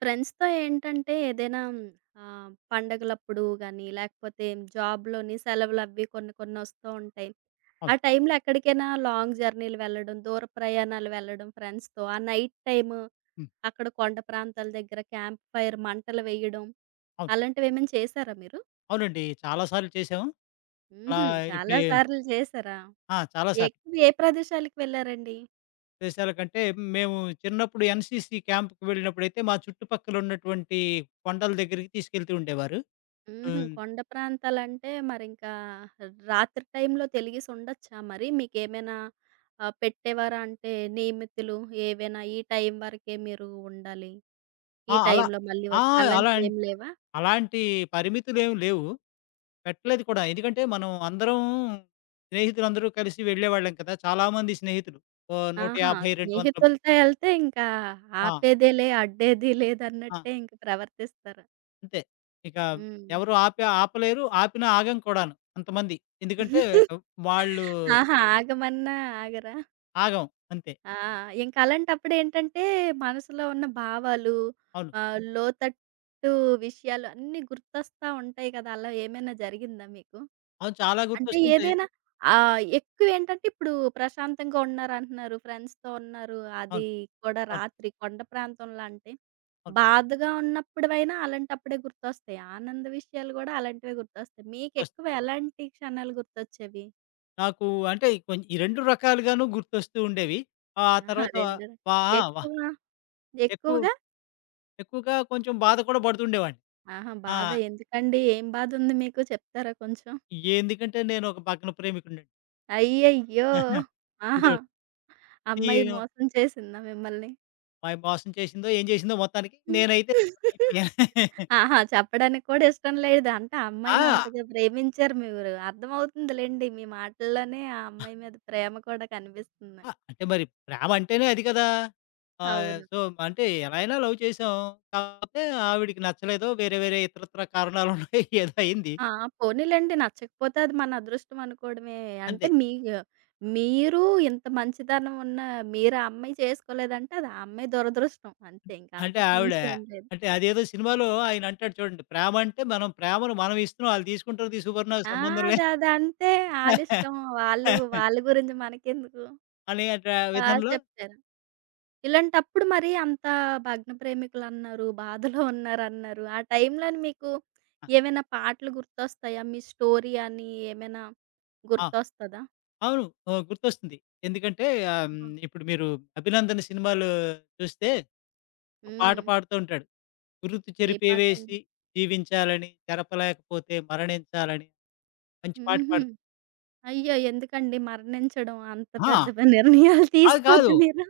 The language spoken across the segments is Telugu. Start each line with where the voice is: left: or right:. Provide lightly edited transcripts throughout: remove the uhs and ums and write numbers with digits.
right: ఫ్రెండ్స్‌తో ఏంటంటే ఏదైనా పండగలప్పుడు గానీ, లేకపోతే జాబ్‌లోని సెలవులవి కొన్ని కొన్నొస్తూ ఉంటాయి. ఆ
left: అవును.
right: టైంలో ఎక్కడికైనా లాంగ్ జర్నీలు వెళ్ళడం, దూర ప్రయాణాలు వెళ్ళడం ఫ్రెండ్స్‌తో. ఆ నైట్ టైమ్
left: హ్మ్.
right: అక్కడ కొండ ప్రాంతాల దగ్గర క్యాంప్ ఫైర్ మంటలు వేయడం,
left: అవును.
right: అలాంటివేమైనా చేశారా మీరు?
left: అవునండి, చాలా సార్లు చేశాము. అలా
right: హుహు. చాలా
left: ఇప్పుడే
right: సార్లు చేశారా?
left: ఆ! చాలా సార్లు.
right: ఎక్కువ ఏ ప్రదేశాలకు వెళ్లారండి?
left: ప్రదేశాల కంటే మేము చిన్నప్పుడు ఎన్‌సీసీ క్యాంప్‌కి వెళ్ళినప్పుడైతే మా చుట్టుపక్కల ఉన్నటువంటి కొండల దగ్గరికి తీసుకెళ్తూ ఉండేవారు.
right: హుహు.
left: హ్మ్.
right: కొండ ప్రాంతాలంటే మరింకా రాత్రి టైంలో తెలిగిసి ఉండొచ్చా మరి? మీకేమైనా పెట్టేవారా? అంటే నియమితులు ఏవైనా ఈ టైం వరకే మీరు ఉండాలి.
left: ఆ!
right: ఈ
left: అలా
right: టైంలో మళ్ళీ
left: ఆ!
right: వచ్చి
left: అలాం
right: అలాంటివేమి లేవా?
left: అలాంటి పరిమితులేమి లేవు. పెట్టలేదు కూడా. ఎందుకంటే మనం అందరం స్నేహితులందరూ కలిసి వెళ్ళేవాళ్ళం కదా! చాలామంది స్నేహితులు. ఓ
right: ఆహా!
left: 150, 200.
right: స్నేహితులతో ఎళ్తే ఇంకా
left: ఆ!
right: ఆపేదేలే, అడ్డేది
left: ఆ!
right: లేదన్నట్టే ఇంక ప్రవర్తిస్తారు.
left: అంతే. ఇక
right: హ్మ్.
left: ఎవరు ఆపే ఆపలేరు. ఆపినా ఆగం కూడాను అంతమంది. ఎందుకంటే వాళ్ళు
right: ఆహా! ఆగమన్నా ఆగరా?
left: ఆగం, అంతే.
right: ఆ! ఇంక అలాంటప్పుడేంటంటే, మనసులో ఉన్న భావాలు,
left: అవును.
right: లోతట్టు విషయాలు అన్నీ గుర్తొస్తా ఉంటాయి కదా! అలా ఏమైనా జరిగిందా మీకు?
left: అవును. చాలా
right: అంటే
left: గుర్తొస్తుంటాయి.
right: ఏదైనా ఎక్కువేంటంటే ఇప్పుడు ప్రశాంతంగా ఉన్నారంటున్నారు, ఫ్రెండ్స్‌తో ఉన్నారు, అది
left: అవును.
right: కూడా
left: అవును.
right: రాత్రి కొండ ప్రాంతంలో అంటే,
left: అవును.
right: బాధగా ఉన్నప్పుడువైనా అలాంటప్పుడే గుర్తొస్తాయి. ఆనంద విషయాలు గూడా అలాంటివే గుర్తొస్తాయి.
left: గుర్తొస్తాయి.
right: మీకెక్కువ ఎలాంటి క్షణాలు గుర్తొచ్చేవి?
left: నాకు అంటే కొం ఈ 2 రకాలుగాను గుర్తొస్తూ ఉండేవి. ఆ
right: ఆహా!
left: తర్వాత
right: రెండు
left: వా ఆ! వా
right: ఎక్కువ
left: ఎక్కువ
right: ఎక్కువగా?
left: ఎక్కువగా కొంచెం బాధ కూడా పడుతుండేవాడిని.
right: ఆహా!
left: ఆ!
right: బాధ ఎందుకండి? ఏం బాధుంది మీకు చెప్తారా కొంచెం?
left: ఎందుకంటే నేను ఒక భగ్న ప్రేమికుడినండి. ఇదోటి.
right: అయ్యయ్యో! ఆహా!
left: ఈ
right: అమ్మాయి మోసం చేసిందా మిమ్మల్ని?
left: మా మోసం చేసిందో, ఏం చేసిందో మొత్తానికి నేనైతే అయిపోయాను.
right: ఆహా! చెప్పడానికి కూడా ఇష్టం లేదు. అంటే ఆ అమ్మాయిని
left: ఆ!
right: అంతగా ప్రేమించారు మీరు. అర్థమవుతుందిలెండి. మీ మాటల్లోనే ఆ అమ్మాయి మీద ప్రేమ కూడా కనిపిస్తుంది.
left: ఆ! అంటే మరి ప్రేమ అంటేనే అది కదా!
right: అవును.
left: సో, అంటే ఎలా అయినా లవ్ చేసాం. కాకపోతే ఆవిడకి నచ్చలేదు. వేరే వేరే ఇతరత్ర కారణాలున్నాయి. ఏదో అయింది.
right: ఆ! పోనీలెండి. నచ్చకపోతే అది మన అదృష్టం అనుకోవడమే. అంటే
left: అంతే.
right: మీ మీరు ఇంత మంచితనం ఉన్న మీరు ఆ అమ్మాయి చేసుకోలేదంటే అది ఆ అమ్మాయి దురదృష్టం. అంతే ఇంక
left: అంటే
right: అంతకు
left: ఆవిడ
right: మించి ఏం లేదు.
left: అంటే అదేదో సినిమాలో ఆయన అంటాడు చూడండి. ప్రేమ అంటే మనం, ప్రేమను మనం ఇస్తున్నాం. ఆళ్ళు తీసుకుంటారు తీ సువర్ణ
right: ఆ!
left: సంబంధం
right: అది
left: లేదు
right: అదంతే. ఆళ్ళిష్టం. వాళ్ళు వాళ్ళ గురించి మనకెందుకు.
left: అనే ట
right: బా
left: విధంలో.
right: చెప్తారు. ఇలాంటప్పుడు మరి అంత భగ్న ప్రేమికులన్నారు, బాధలో ఉన్నారన్నారు. ఆ టైంలోని మీకు
left: ఆ!
right: ఏమైనా పాటలు గుర్తొస్తాయా? మీ స్టోరీ అని ఏమైనా
left: ఆ!
right: గుర్తొస్తదా?
left: అవును. ఓహ్! గుర్తొస్తుంది. ఎందుకంటే
right: ఆహా!
left: ఇప్పుడు మీరు 'అభినందన' సినిమాలో చూస్తే ఒక పాట
right: హ్మ్.
left: పాడుతూ ఉంటాడు. ఉరుకు
right: ఏ పాటండి?
left: చెరిపేవేసి జీవించాలని, చెరపలేకపోతే మరణించాలని మంచి పాట
right: హుహు.
left: పాడుతా.
right: అయ్యో! ఎందుకండి మరణించడం అంత
left: అహా!
right: పెద్ద పెద్ద నిర్ణయాలు
left: కాదు
right: తీసుకోవద్దు
left: కాదు.
right: మీరు.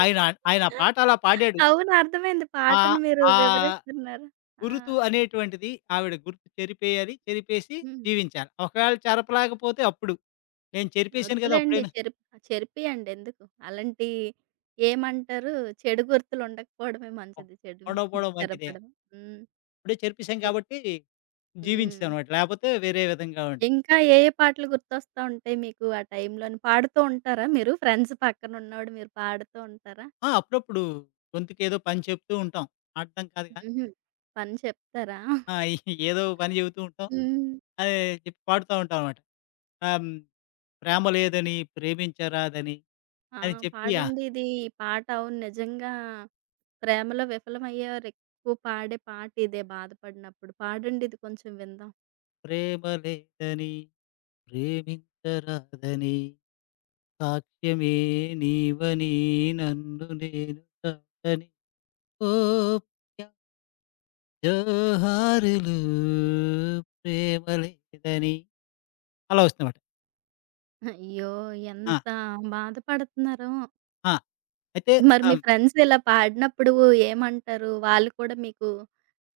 left: ఆయన ఆయన ఆ పాట అలా పాడాడు.
right: అవును. అర్థమైంది. పాటను
left: ఆహ్,
right: మీరు
left: ఆ
right: వివరిస్తున్నారు. ఆ!
left: గురుతు అనేటువంటిది ఆవిడ గుర్తు చెరిపేయాలి. చెరిపేసి
right: హ్మ్.
left: జీవించాలి. ఒకవేళ చెరపలేకపోతే అప్పుడు. నేను చెరిపేసాను కదా!
right: వద్దులేండి.
left: అప్పుడైనా
right: చెరిప్ చెరిపియండి ఎందుకు? అలాంటి ఏమంటారు? చెడు గుర్తులు ఉండకపోవడమే మంచిది. చెడు
left: ఉండకపోవడం మంచిదే.
right: చెరపడం. హ్మ్.
left: అప్పుడే చెరిపేసాం
right: ఇ
left: కాబట్టి
right: హ్మ్.
left: జీవించానమాట. లేకపోతే వేరే విధంగా ఉండు.
right: ఇంకా ఏ ఏ పాటలు గుర్తొస్తా ఉంటాయి మీకు ఆ టైంలోని? పాడుతూ ఉంటారా మీరు? ఫ్రెండ్స్ పక్కన ఉన్నప్పుడు మీరు పాడుతూ ఉంటారా?
left: ఆ! అప్పుడప్పుడు గొంతుకేదో పని చెప్తూ ఉంటాం. పాడటం కాదు కానీ
right: హుహు. పని చెప్తారా?
left: ఆ! ఏదో పని చెబుతూ ఉంటాం.
right: హ్మ్.
left: అదే చెప్పి పాడుతా ఉంటామనమాట. ఆహ్, హ్మ్. ప్రేమ లేదని ప్రేమించరాదని
right: ఆ!
left: అని చెప్పి ఆ!
right: పాడండి ఇది. ఈ పాట అవును నిజంగా ప్రేమలో విఫలమయ్యేవారు ఎక్కువ పాడే పాట ఇదే బాధపడినప్పుడు. పాడండి ఇది కొంచెం విందాం.
left: ప్రేమ లేదని ప్రేమించరాదని, సాక్ష్యమే నీవని, నన్ను నేను కాదని, ఓ ప్రియ జోహారులు ప్రేమ లేదని, అలా వస్తుందన్నమాట.
right: అయ్యో!
left: ఆ!
right: ఎంత బాధపడుతున్నారో.
left: ఆ! అయితే
right: మరి
left: ఆ!
right: మీ
left: హ్మ్.
right: ఫ్రెండ్స్ ఇలా పాడినప్పుడు ఏమంటారు? వాళ్ళు కూడా మీకు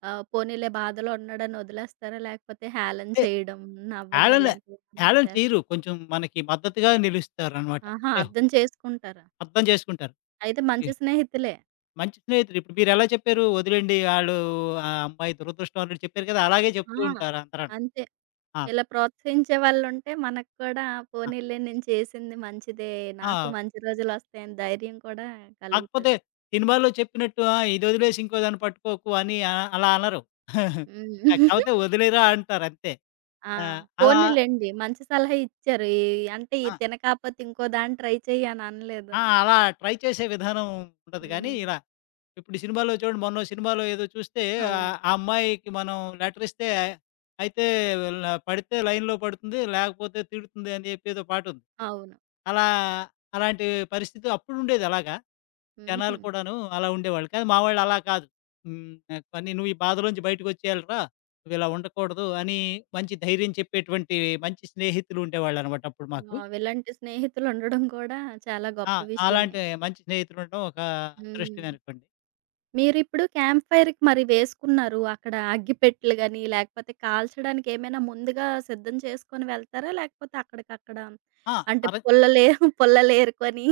right: పోనీలే బాధలో ఉన్నాడని వదిలేస్తారా? లేకపోతే హేళన
left: అంటే
right: చేయడం, నవ్వడం
left: హేళన
right: ఇలాంటివి ఏమన్నా
left: హేళన
right: చేస్
left: చేయరు. కొంచెం మనకి మద్దతుగా నిలుస్తారనమాట.
right: ఆహా!
left: అంటే
right: అర్థం చేసుకుంటారా?
left: అర్థం చేసుకుంటారు.
right: అయితే మంచి స్నేహితులే.
left: మంచి స్నేహితుడు. ఇప్పుడు మీరెలా చెప్పారు? "వదిలేండి ఆడు ఆ అమ్మాయి దురదృష్టవంతుడు" చెప్పారు కదా! అలాగే
right: ఆ!
left: చెప్తూ ఉంటారు అందరూను.
right: అంతే.
left: ఆ!
right: ఇలా ప్రోత్సహించే వాళ్ళుంటే మనకు కూడా
left: ఆ!
right: పోనీలే నేను చేసింది మంచిదే. నాకు
left: ఆ!
right: మంచి రోజులొస్తాయని ధైర్యం కూడా
left: కాకపోతే
right: కలుగుతది.
left: సినిమాలో చెప్పినట్టు ఆ! ఇదొదిలేసి ఇంకో దాన్ని పట్టుకోకు అని, ఆ అలా అనరు. ఆ!
right: హ్మ్.
left: కాపోతే వదిలేయరా అంటారంతే.
right: ఆ!
left: ఆ! అలా
right: పోనీలెండి. మంచి సలహా ఇచ్చారు. ఈ అంటే
left: ఆ!
right: ఇది తినకపోతే ఇంకో దాన్ని ట్రై చెయ్యి అని అనలేదు.
left: ఆ! అలా ట్రై చేసే విధానం ఉండదు గానీ
right: హ్మ్.
left: ఇలా ఇప్పుడు సినిమాలో చూడండి మొన్నో సినిమాలో ఏదో చూస్తే
right: అవును.
left: ఆ అమ్మాయికి మనం లెటర్ ఇస్తే అయితే ల పడితే లైన్‌లో పడుతుంది. లేకపోతే తిడుతుంది అని చెప్పి ఏదో పాటుంది.
right: అవును.
left: అలా అలాంటి పరిస్థితి అప్పుడుండేది అలాగా.
right: హుహు.
left: జనాలు కూడాను అలా ఉండేవాళ్ళు. కానీ మా వాళ్ళు అలా కాదు. హ్మ్. పని నువ్వు ఈ బాధలోంచి బయటకొచ్చేయాలిరా. నువ్వు ఇలా ఉండకూడదు అని మంచి ధైర్యం చెప్పేటువంటి మంచి స్నేహితులు ఉండేవాళ్ళనమాట అప్పుడు మాకు.
right: వావ్! ఇలాంటి స్నేహితులుండడం కూడా చాలా
left: ఆ!
right: గొప్ప విషయమే.
left: అలాంటి మంచి స్నేహితులుండడం ఒక
right: హ్మ్.
left: అదృష్టమే అనుకోండి.
right: మీరిప్పుడు క్యాంప్ ఫైర్‌కి మరి వేసుకున్నారు. అక్కడ అగ్గిపెట్టెలు గాని, లేకపోతే కాల్చడానికి ఏమైనా ముందుగా సిద్ధం చేసుకొని వెళ్తారా? లేకపోతే అక్కడికక్కడ
left: ఆ!
right: అంటే
left: తర
right: పుల్లలే పుల్లలేరుకొని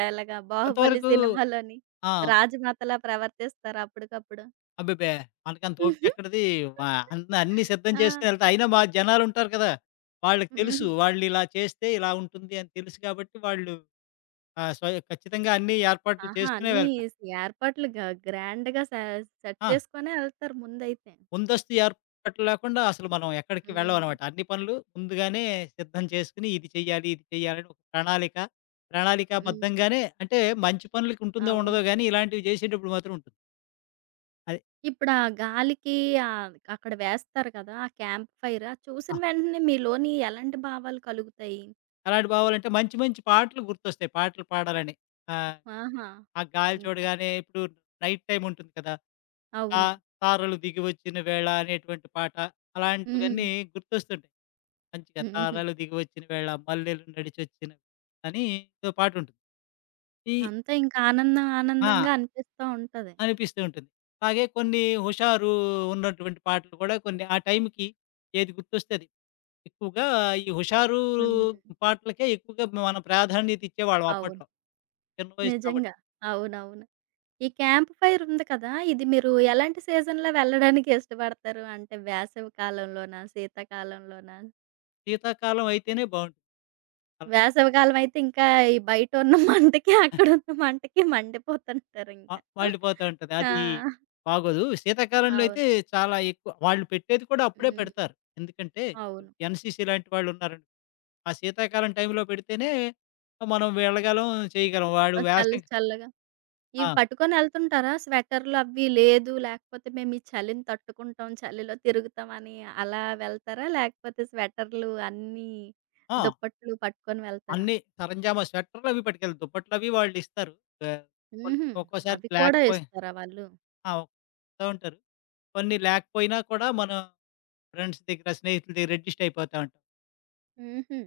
right: ఎలాగా 'బాహుబలి'
left: కొంతవరకు
right: సినిమాలోని
left: ఆ!
right: రాజమాతలా ప్రవర్తిస్తారా అప్పటికప్పుడు?
left: అబ్బెబ్బే! మనకంత
right: హుహు.
left: ఓపికెక్కడిది. వా అన్న అన్నీ సిద్ధం
right: ఆ!
left: చేసుకొని ఎళ్తా. అయినా మా జనాలుంటారు కదా! వాళ్ళకి తెలుసు.
right: హుహు.
left: వాళ్ళిలా చేస్తే ఇలా ఉంటుంది అని తెలుసు కాబట్టి వాళ్ళు స్వయ ఖచ్చితంగా అన్ని ఏర్పాట్లు
right: ఆహా!
left: చేస్తూనే
right: అన్నీ
left: వెళ్తా.
right: స్ ఏర్పాట్లు గ గ్రాండ్‌గా సె సెట్
left: ఆ!
right: చేసుకొనే ఎళ్తారు ముందైతే.
left: ముందస్తు ఏర్పాట్లు లేకుండా అసలు మనం ఎక్కడికి
right: హ్మ్.
left: వెళ్ళమనమాట. అన్ని పనులు ముందుగానే సిద్ధం చేసుకొని ఇది చెయ్యాలి, ఇది చెయ్యాలని ఒక ప్రణాళిక.
right: హ్మ్.
left: ప్రణాళికాబద్ధంగానే అంటే మంచి పనులకి ఉంటుందో
right: అవును.
left: ఉండదో గానీ ఇలాంటివి చేసేటప్పుడు మాత్రం ఉంటుంది. అది.
right: ఇప్పుడు ఆ గాలికి అక్కడ వేస్తారు కదా! ఆ క్యాంప్ ఫైర్ అది చూసిన
left: ఆ!
right: వెంటనే మీలోని ఎలాంటి భావాలు కలుగుతాయి?
left: అలాంటివి బావాలంటే మంచి మంచి పాటలు గుర్తొస్తాయి పాటలు పాడాలని. ఆహ్.
right: ఆహా!
left: ఆ గాలి
right: ఇంకా
left: చూడగానే ఇప్పుడు నైట్ టైమ్ ఉంటుంది కదా! తా
right: అవును.
left: తారలు దిగి వచ్చిన వేళ అనేటువంటి పాట.
right: హ్మ్.
left: అలాంటివన్నీ గుర్తొస్తుంటాయి. మంచిగా
right: హుహు.
left: తారలు దిగి వచ్చిన వేళ మల్లెలు నడిచొచ్చిన అని ఏదో పాటుంటుంది. ఈ
right: అంతా ఇంకా ఆనందం
left: ఆ!
right: ఆనందంగా అనిపిస్తా ఉంటది.
left: అనిపిస్తూ ఉంటుంది. అలాగే కొన్ని హుషారు ఉన్నటువంటి పాటలు కూడా కొన్ని ఆ టైంకి ఏది గుర్తొస్తే అది. ఎక్కువగా ఈ హుషారు
right: హ్మ్.
left: పాటలకే ఎక్కువగా మనం ప్రాధాన్యత ఇచ్చేవాళ్ళం
right: అవును.
left: అప్పట్లో. చిన్న వయసు కాబట్టి.
right: నిజంగా. అవునవును. ఈ క్యాంప్ ఫైర్ ఉంది కదా! ఇది మీరు ఎలాంటి సీజన్‌లో వెళ్ళడానికి ఇష్టపడతారు? అంటే వేసవి కాలంలోనా? శీతాకాలంలోనా?
left: శీతాకాలం అయితేనే బావుంటుంది. అలా
right: వేసవికాలం అయితే ఇంకా ఈ బయట ఉన్న మంటకి, అక్కడ ఉన్న మంటకి మండిపోతుంటారు
left: మ
right: ఇంకా.
left: మండిపోతూ ఉంటది.
right: ఆ!
left: అది బాగోదు. శీతాకాలంలో
right: అవును.
left: అయితే చాలా ఎక్కువ వాళ్ళు పెట్టేది కూడా అప్పుడే
right: హ్మ్.
left: పెడతారు. ఎందుకంటే
right: అవును.
left: ఎన్‌సీసీ లాంటి వాళ్ళున్నారండి. ఆ శీతాకాలం టైంలో పెడితేనే మనం వెళ్ళగలం, చేయగలం. వాడు
right: సో, చల్ల
left: వేసవికి
right: చల్లగా ఇవి
left: ఆ!
right: పట్టుకొని ఎళ్తుంటారా? స్వెటర్‌లు అవి లేదు, లేకపోతే మేము ఈ చలిని తట్టుకుంటాం, చలిలో తిరుగుతాం అని అలా వెళ్తారా? లేకపోతే స్వెటర్‌లు అన్నీ
left: ఆ!
right: దుప్పట్లు పట్టుకొని వెళ్తారా?
left: అన్నీ సరంజామా స్వెటర్‌లవి పట్టుకెళ్ళి దుప్పట్లవి వాళ్ళిస్తారు. ఆహ్, కొన్ని
right: హుహు.
left: ఒక్కోసారి
right: అవి కూడా
left: లేకపోయి
right: ఇస్తారా వాళ్ళు?
left: ఆ! వస్తా ఉంటారు. కొన్ని లేకపోయినా కూడా మనం ఫ్రెండ్స్ దగ్గర, స్నేహితుల దగ్గర అడ్జస్ట్ అయిపోతా ఉంటాం.
right: హుహు.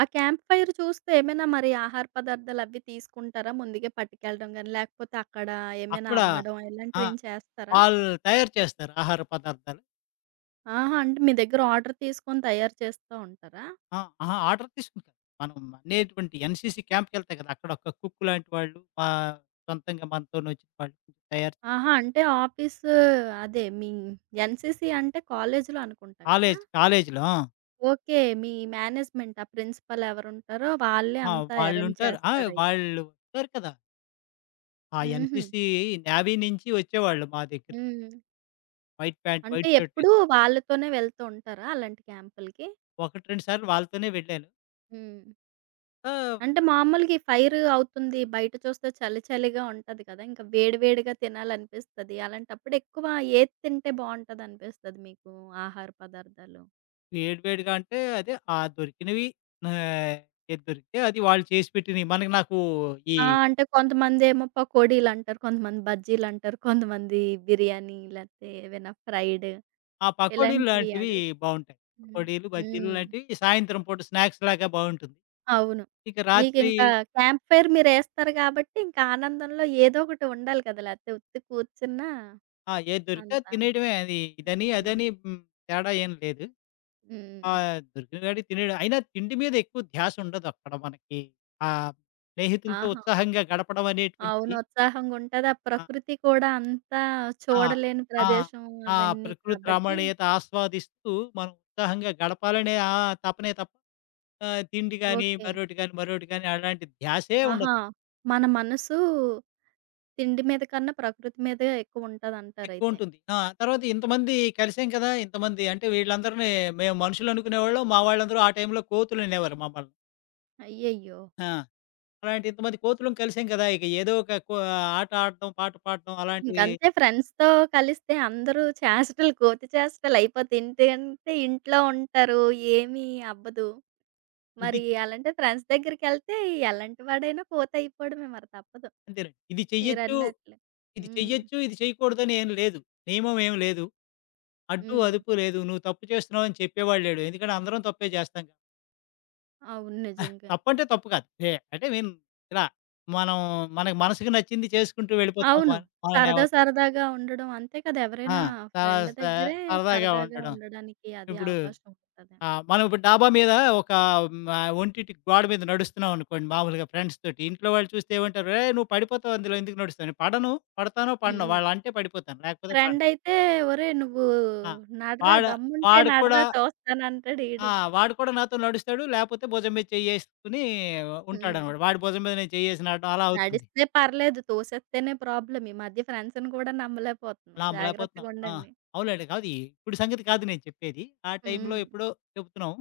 right: ఆ క్యాంప్ ఫైర్ చూస్తే ఏమైనా మరి ఆహార పదార్థాలవి తీసుకుంటారా? ముందుగే పట్టుకెళ్ళడం గాని, లేకపోతే అక్కడ ఏమైనా
left: అక్కడ
right: అమ్మడం
left: ఆ!
right: ఇలాంటివేం చేస్తారా?
left: వాళ్ళు తయారు చేస్తారు ఆహార పదార్థాలు.
right: ఆహా! అంటే మీ దగ్గర ఆర్డర్ తీసుకొని తయారు చేస్తా ఉంటారా?
left: ఆ! అహా! ఆర్డర్ తీసుకుని కాదు. మనం అనేటువంటి ఎన్‌సీసీ క్యాంప్‌కెళ్తాయి కదా! అక్కడ ఒక కుక్ లాంటి వాళ్ళు ఆహ్, సొంతంగా మనతోనొచ్చిన వాళ్ళు తయారు.
right: ఆహా! అంటే ఆఫీసు అదే మీ ఎన్‌సీసీ అంటే కాలేజీలో అనుకుంటా కదా!
left: కాలేజ్‌లో. ఆ!
right: ఓకే. మీ మేనేజ్‌మెంట్ ఆ ప్రిన్సిపల్ ఎవరుంటారో వాళ్ళే
left: ఆ!
right: అంతా అరేంజ్
left: వాళ్ళుంటారు. ఆ!
right: చేస్తారైతే.
left: వాళ్ళు ఉంటారు కదా! ఆ
right: హుహు.
left: ఎన్‌సీసీ నేవీ నుంచి వచ్చేవాళ్ళు మా దగ్గరికి.
right: హ్మ్.
left: వైట్ ప్యాంట్,
right: అంటే
left: వైట్ షర్ట్
right: ఎప్పుడూ
left: వేసి.
right: వాళ్ళతోనే వెళ్తూ ఉంటారా అలాంటి క్యాంపులకి?
left: 1, 2 సార్లు వాళ్ళతోనే వెళ్ళాను.
right: హ్మ్.
left: ఆ!
right: అంటే మామూలుగా ఈ ఫైర్ అవుతుంది. బయట చూస్తే చలి చలిగా ఉంటది కదా! ఇంకా వేడి వేడిగా తినాలనిపిస్తది. అలాంటప్పుడు ఎక్కువ ఏది తింటే బావుంటదనిపిస్తది మీకు ఆహార పదార్థాలు?
left: వేడి వేడిగా అంటే అదే ఆ దొరికినవి, ఆహ్, ఏది దొరికితే అది వాళ్ళు చేసి పెట్టినవి. మనకి నాకు ఈ
right: ఆ! అంటే కొంతమందేమో పకోడీలంటారు. కొంతమంది బజ్జీలంటారు. కొంతమంది బిర్యానీ లేతే ఏవైనా ఫ్రైడ్
left: ఆ! పకోడీలు
right: ఇలాంటివి
left: లాంటివి
right: అడుగు
left: బావుంటాయి.
right: హ్మ్.
left: పకోడీలు, బజ్జీలు
right: హ్మ్.
left: లాంటివి సాయంత్రం పూట స్నాక్స్ లాగా బావుంటుంది.
right: అవును.
left: ఇక రాత్రి
right: మీకింకా క్యాంప్ ఫైర్ మీరేస్తారు గాబట్టి, ఇంకా ఆనందంలో ఏదో ఒకటి ఉండాలి కదా! లేతే ఉత్తి కూర్చున్నా
left: ఆ! ఏది దొరికితే అది
right: అంతా.
left: తినేయడమే. అది ఇదని,
right: హ్మ్.
left: అదని హ్మ్. తేడా ఏం లేదు.
right: హ్మ్.
left: దొరికిన కాడికి తినేయడం. అయినా తిండి మీద ఎక్కువ ధ్యాస ఉండదు అక్కడ మనకి. ఆహ్, స్నేహితులతో
right: ఆహా!
left: ఉత్సాహంగా గడపడం
right: అవును.
left: అనేటువంటిది.
right: ఉత్సాహంగుంటది. ఆ
left: ఆ!
right: ప్రకృతి కూడా అంతా
left: ఆ!
right: చూడలేని
left: ఆ!
right: ప్రదేశం
left: ఆ
right: అవన్నీ
left: ప్రకృతి
right: కాబట్టి
left: రమణీయత ఆస్వాదిస్తూ మనం ఉత్సాహంగా గడపాలనే ఆ తపనే తప్ప తిండి గాని,
right: ఓకే.
left: మరోటి గాని, మరోటి గాని అలాంటి ధ్యాసే
right: ఆహా!
left: ఉండదు.
right: మన మనసు తిండి మీద కన్నా ప్రకృతి మీదే ఎక్కువుంటదంటారయితే.
left: ఎక్కువుంటుంది. ఆ! తర్వాత ఇంతమంది కలిసాం కదా! ఇంతమంది అంటే వీళ్ళందరిని మేము మనుషులు అనుకునేవాళ్ళం. మా వాళ్ళందరూ ఆ టైంలో కోతులనేవారు మమ్మల్ని.
right: అయ్యయ్యో!
left: ఆ! అలాంటి ఇంతమంది కోతులం కలిసాం కదా! ఇక ఏదో ఒక కో ఆట ఆడటం, పాట పాడటం అలాంటి
right: ఇంకంతే ఫ్రెండ్స్‌తో కలిస్తే అందరూ చేష్టలు కోతి చేష్టలయిపోతాయి. ఇంటి అంటే ఇంట్లో ఉంటారు. ఏమీ అవ్వదు.
left: ఇది
right: మరి అలాంటి ఫ్రెండ్స్ దగ్గరికెళ్తే ఎలాంటి వాడైనా కోతయిపోవడమే మరి తప్పదు.
left: అంతేనండి. ఇది చెయ్యొచ్చు,
right: మీరన్నట్లు. హ్మ్.
left: ఇది చేయకూడదని ఏం లేదు. నియమం ఏం లేదు. అడ్డు,
right: హ్మ్.
left: అదుపు లేదు. నువ్వు తప్పు చేస్తున్నావని చెప్పేవాడు లేడు. ఎందుకంటే అందరం తప్పే చేస్తాం గా.
right: అవును. నిజంగా.
left: తప్పంటే తప్పు కాదు. ఏ అంటే మీన్ ఇలా మనం మనకి మనసుకు నచ్చింది చేసుకుంటూ వెళ్ళిపోతాం.
right: అవును.
left: మన
right: సరదా
left: మనల్నెవరు
right: సరదాగా ఉండడం అంతే కదా!
left: ఆ!
right: ఎవరైనా
left: చాలా
right: ఫ్రెండ్
left: స
right: దగ్గరే
left: సరదాగా
right: సరదాగా
left: ఉండడం.
right: ఉండడానికి అది
left: ఇప్పుడు
right: అవకాశం ఉంటది.
left: మనం ఇప్పుడు డాబా మీద ఒక ఒంటింటికి గోడ మీద నడుస్తున్నాం అనుకోండి మామూలుగా ఫ్రెండ్స్ తోటి. ఇంట్లో వాళ్ళు చూస్తే ఏమంటారు, "ఏయ్! నువ్వు పడిపోతావు అందులో ఎందుకు నడుస్తావు." పడను. పడతానో, పడనో
right: హ్మ్.
left: వాళ్ళంటే పడిపోతాను. లేకపోతే పడను.
right: ఫ్రెండయితే "ఒరేయ్! నువ్వు
left: ఆ!
right: నడరా
left: వాడ
right: దమ్ముంటే
left: వాడు కూడా
right: నడరా చూస్తానంటాడు"
left: ఆ!
right: ఈడు.
left: వాడు కూడా నాతో నడుస్తాడు. లేపోతే భుజం మీద చెయ్యేసుకొని
right: హ్మ్.
left: ఉంటాడనమాట. వాడి భుజం మీద నేను చెయ్యేసి నడవడం అలా అవుతుంది.
right: నడిస్తే పర్లేదు. తోసేస్తేనే ప్రాబ్లమ్. ఈ మధ్య ఫ్రెండ్స్‌ని కూడా నమ్మలేకపోతున్నాం.
left: లాం లేపోతున్నాం. ఆ!
right: జాగ్రత్తగుండండి.
left: అవునండి. కాదు ఇప్పుడు సంగతి కాదు నేను చెప్పేది. ఆ టైంలో
right: హ్మ్.
left: ఎప్పుడో చెప్తున్నాం.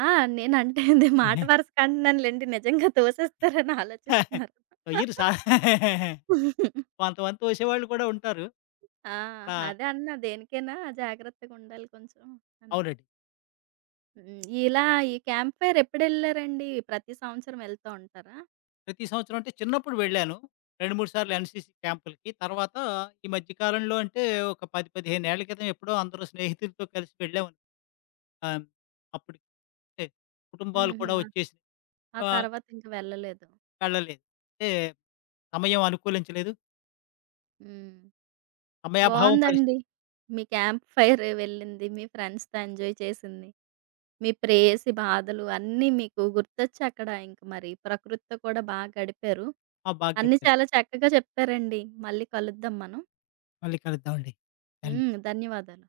right: ఆ! నేనంటే ఇది మాట వరసకు అంటున్నానులెండి. నిజంగా తోసేస్తారని ఆలోచిస్తున్నారు.
left: తొయ్యరు సా కొంతమంది తోసేవాళ్ళు కూడా ఉంటారు.
right: ఆ!
left: ఆ!
right: అదే అన్నా దేనికైనా జాగ్రత్తగుండాలి కొంచెం అని.
left: అవునండి.
right: హ్మ్. ఇలా ఈ క్యాంప్ ఫైర్ ఎప్పుడెళ్లారండి? ప్రతి సంవత్సరం వెళ్తూ ఉంటారా?
left: ప్రతి సంవత్సరం అంటే చిన్నప్పుడు వెళ్ళాను. 2, 3 సార్లు ఎన్‌సీసీ క్యాంపులకి. తర్వాత ఈ మధ్య కాలంలో అంటే ఒక 10, 15 ఏళ్ల క్రితం ఎప్పుడో అందరూ స్నేహితులతో కలిసి వెళ్ళాం. ఆహ్, అప్పుడు అంటే కుటుంబాలు
right: హుహు.
left: కూడా
right: ఆ
left: వచ్చేసినయి.
right: ఆ
left: ఆహ్,
right: తర్వాత ఇంక వెళ్ళలేదు.
left: వెళ్ళలేదు. అంటే సమయం అనుకూలించలేదు.
right: హ్మ్.
left: సమయాభావం పరిస్థితి.
right: బావుందండి. మీ క్యాంప్ ఫైర్ వెళ్ళింది. మీ ఫ్రెండ్స్‌తో ఎంజాయ్ చేసింది. మీ ప్రేయసి బాధలు అన్నీ మీకు గుర్తొచ్చక్కడ ఇంక మరి. ప్రకృతితో కూడా బా గడిపారు.
left: ఆ! బాగా
right: అన్నీ
left: గడిపాను.
right: చాలా చక్కగా చెప్పారండి. మళ్ళీ కలుద్దాం మనం.
left: మళ్ళీ కలుద్దామండి. ధన్య
right: హ్మ్. ధన్యవాదాలు.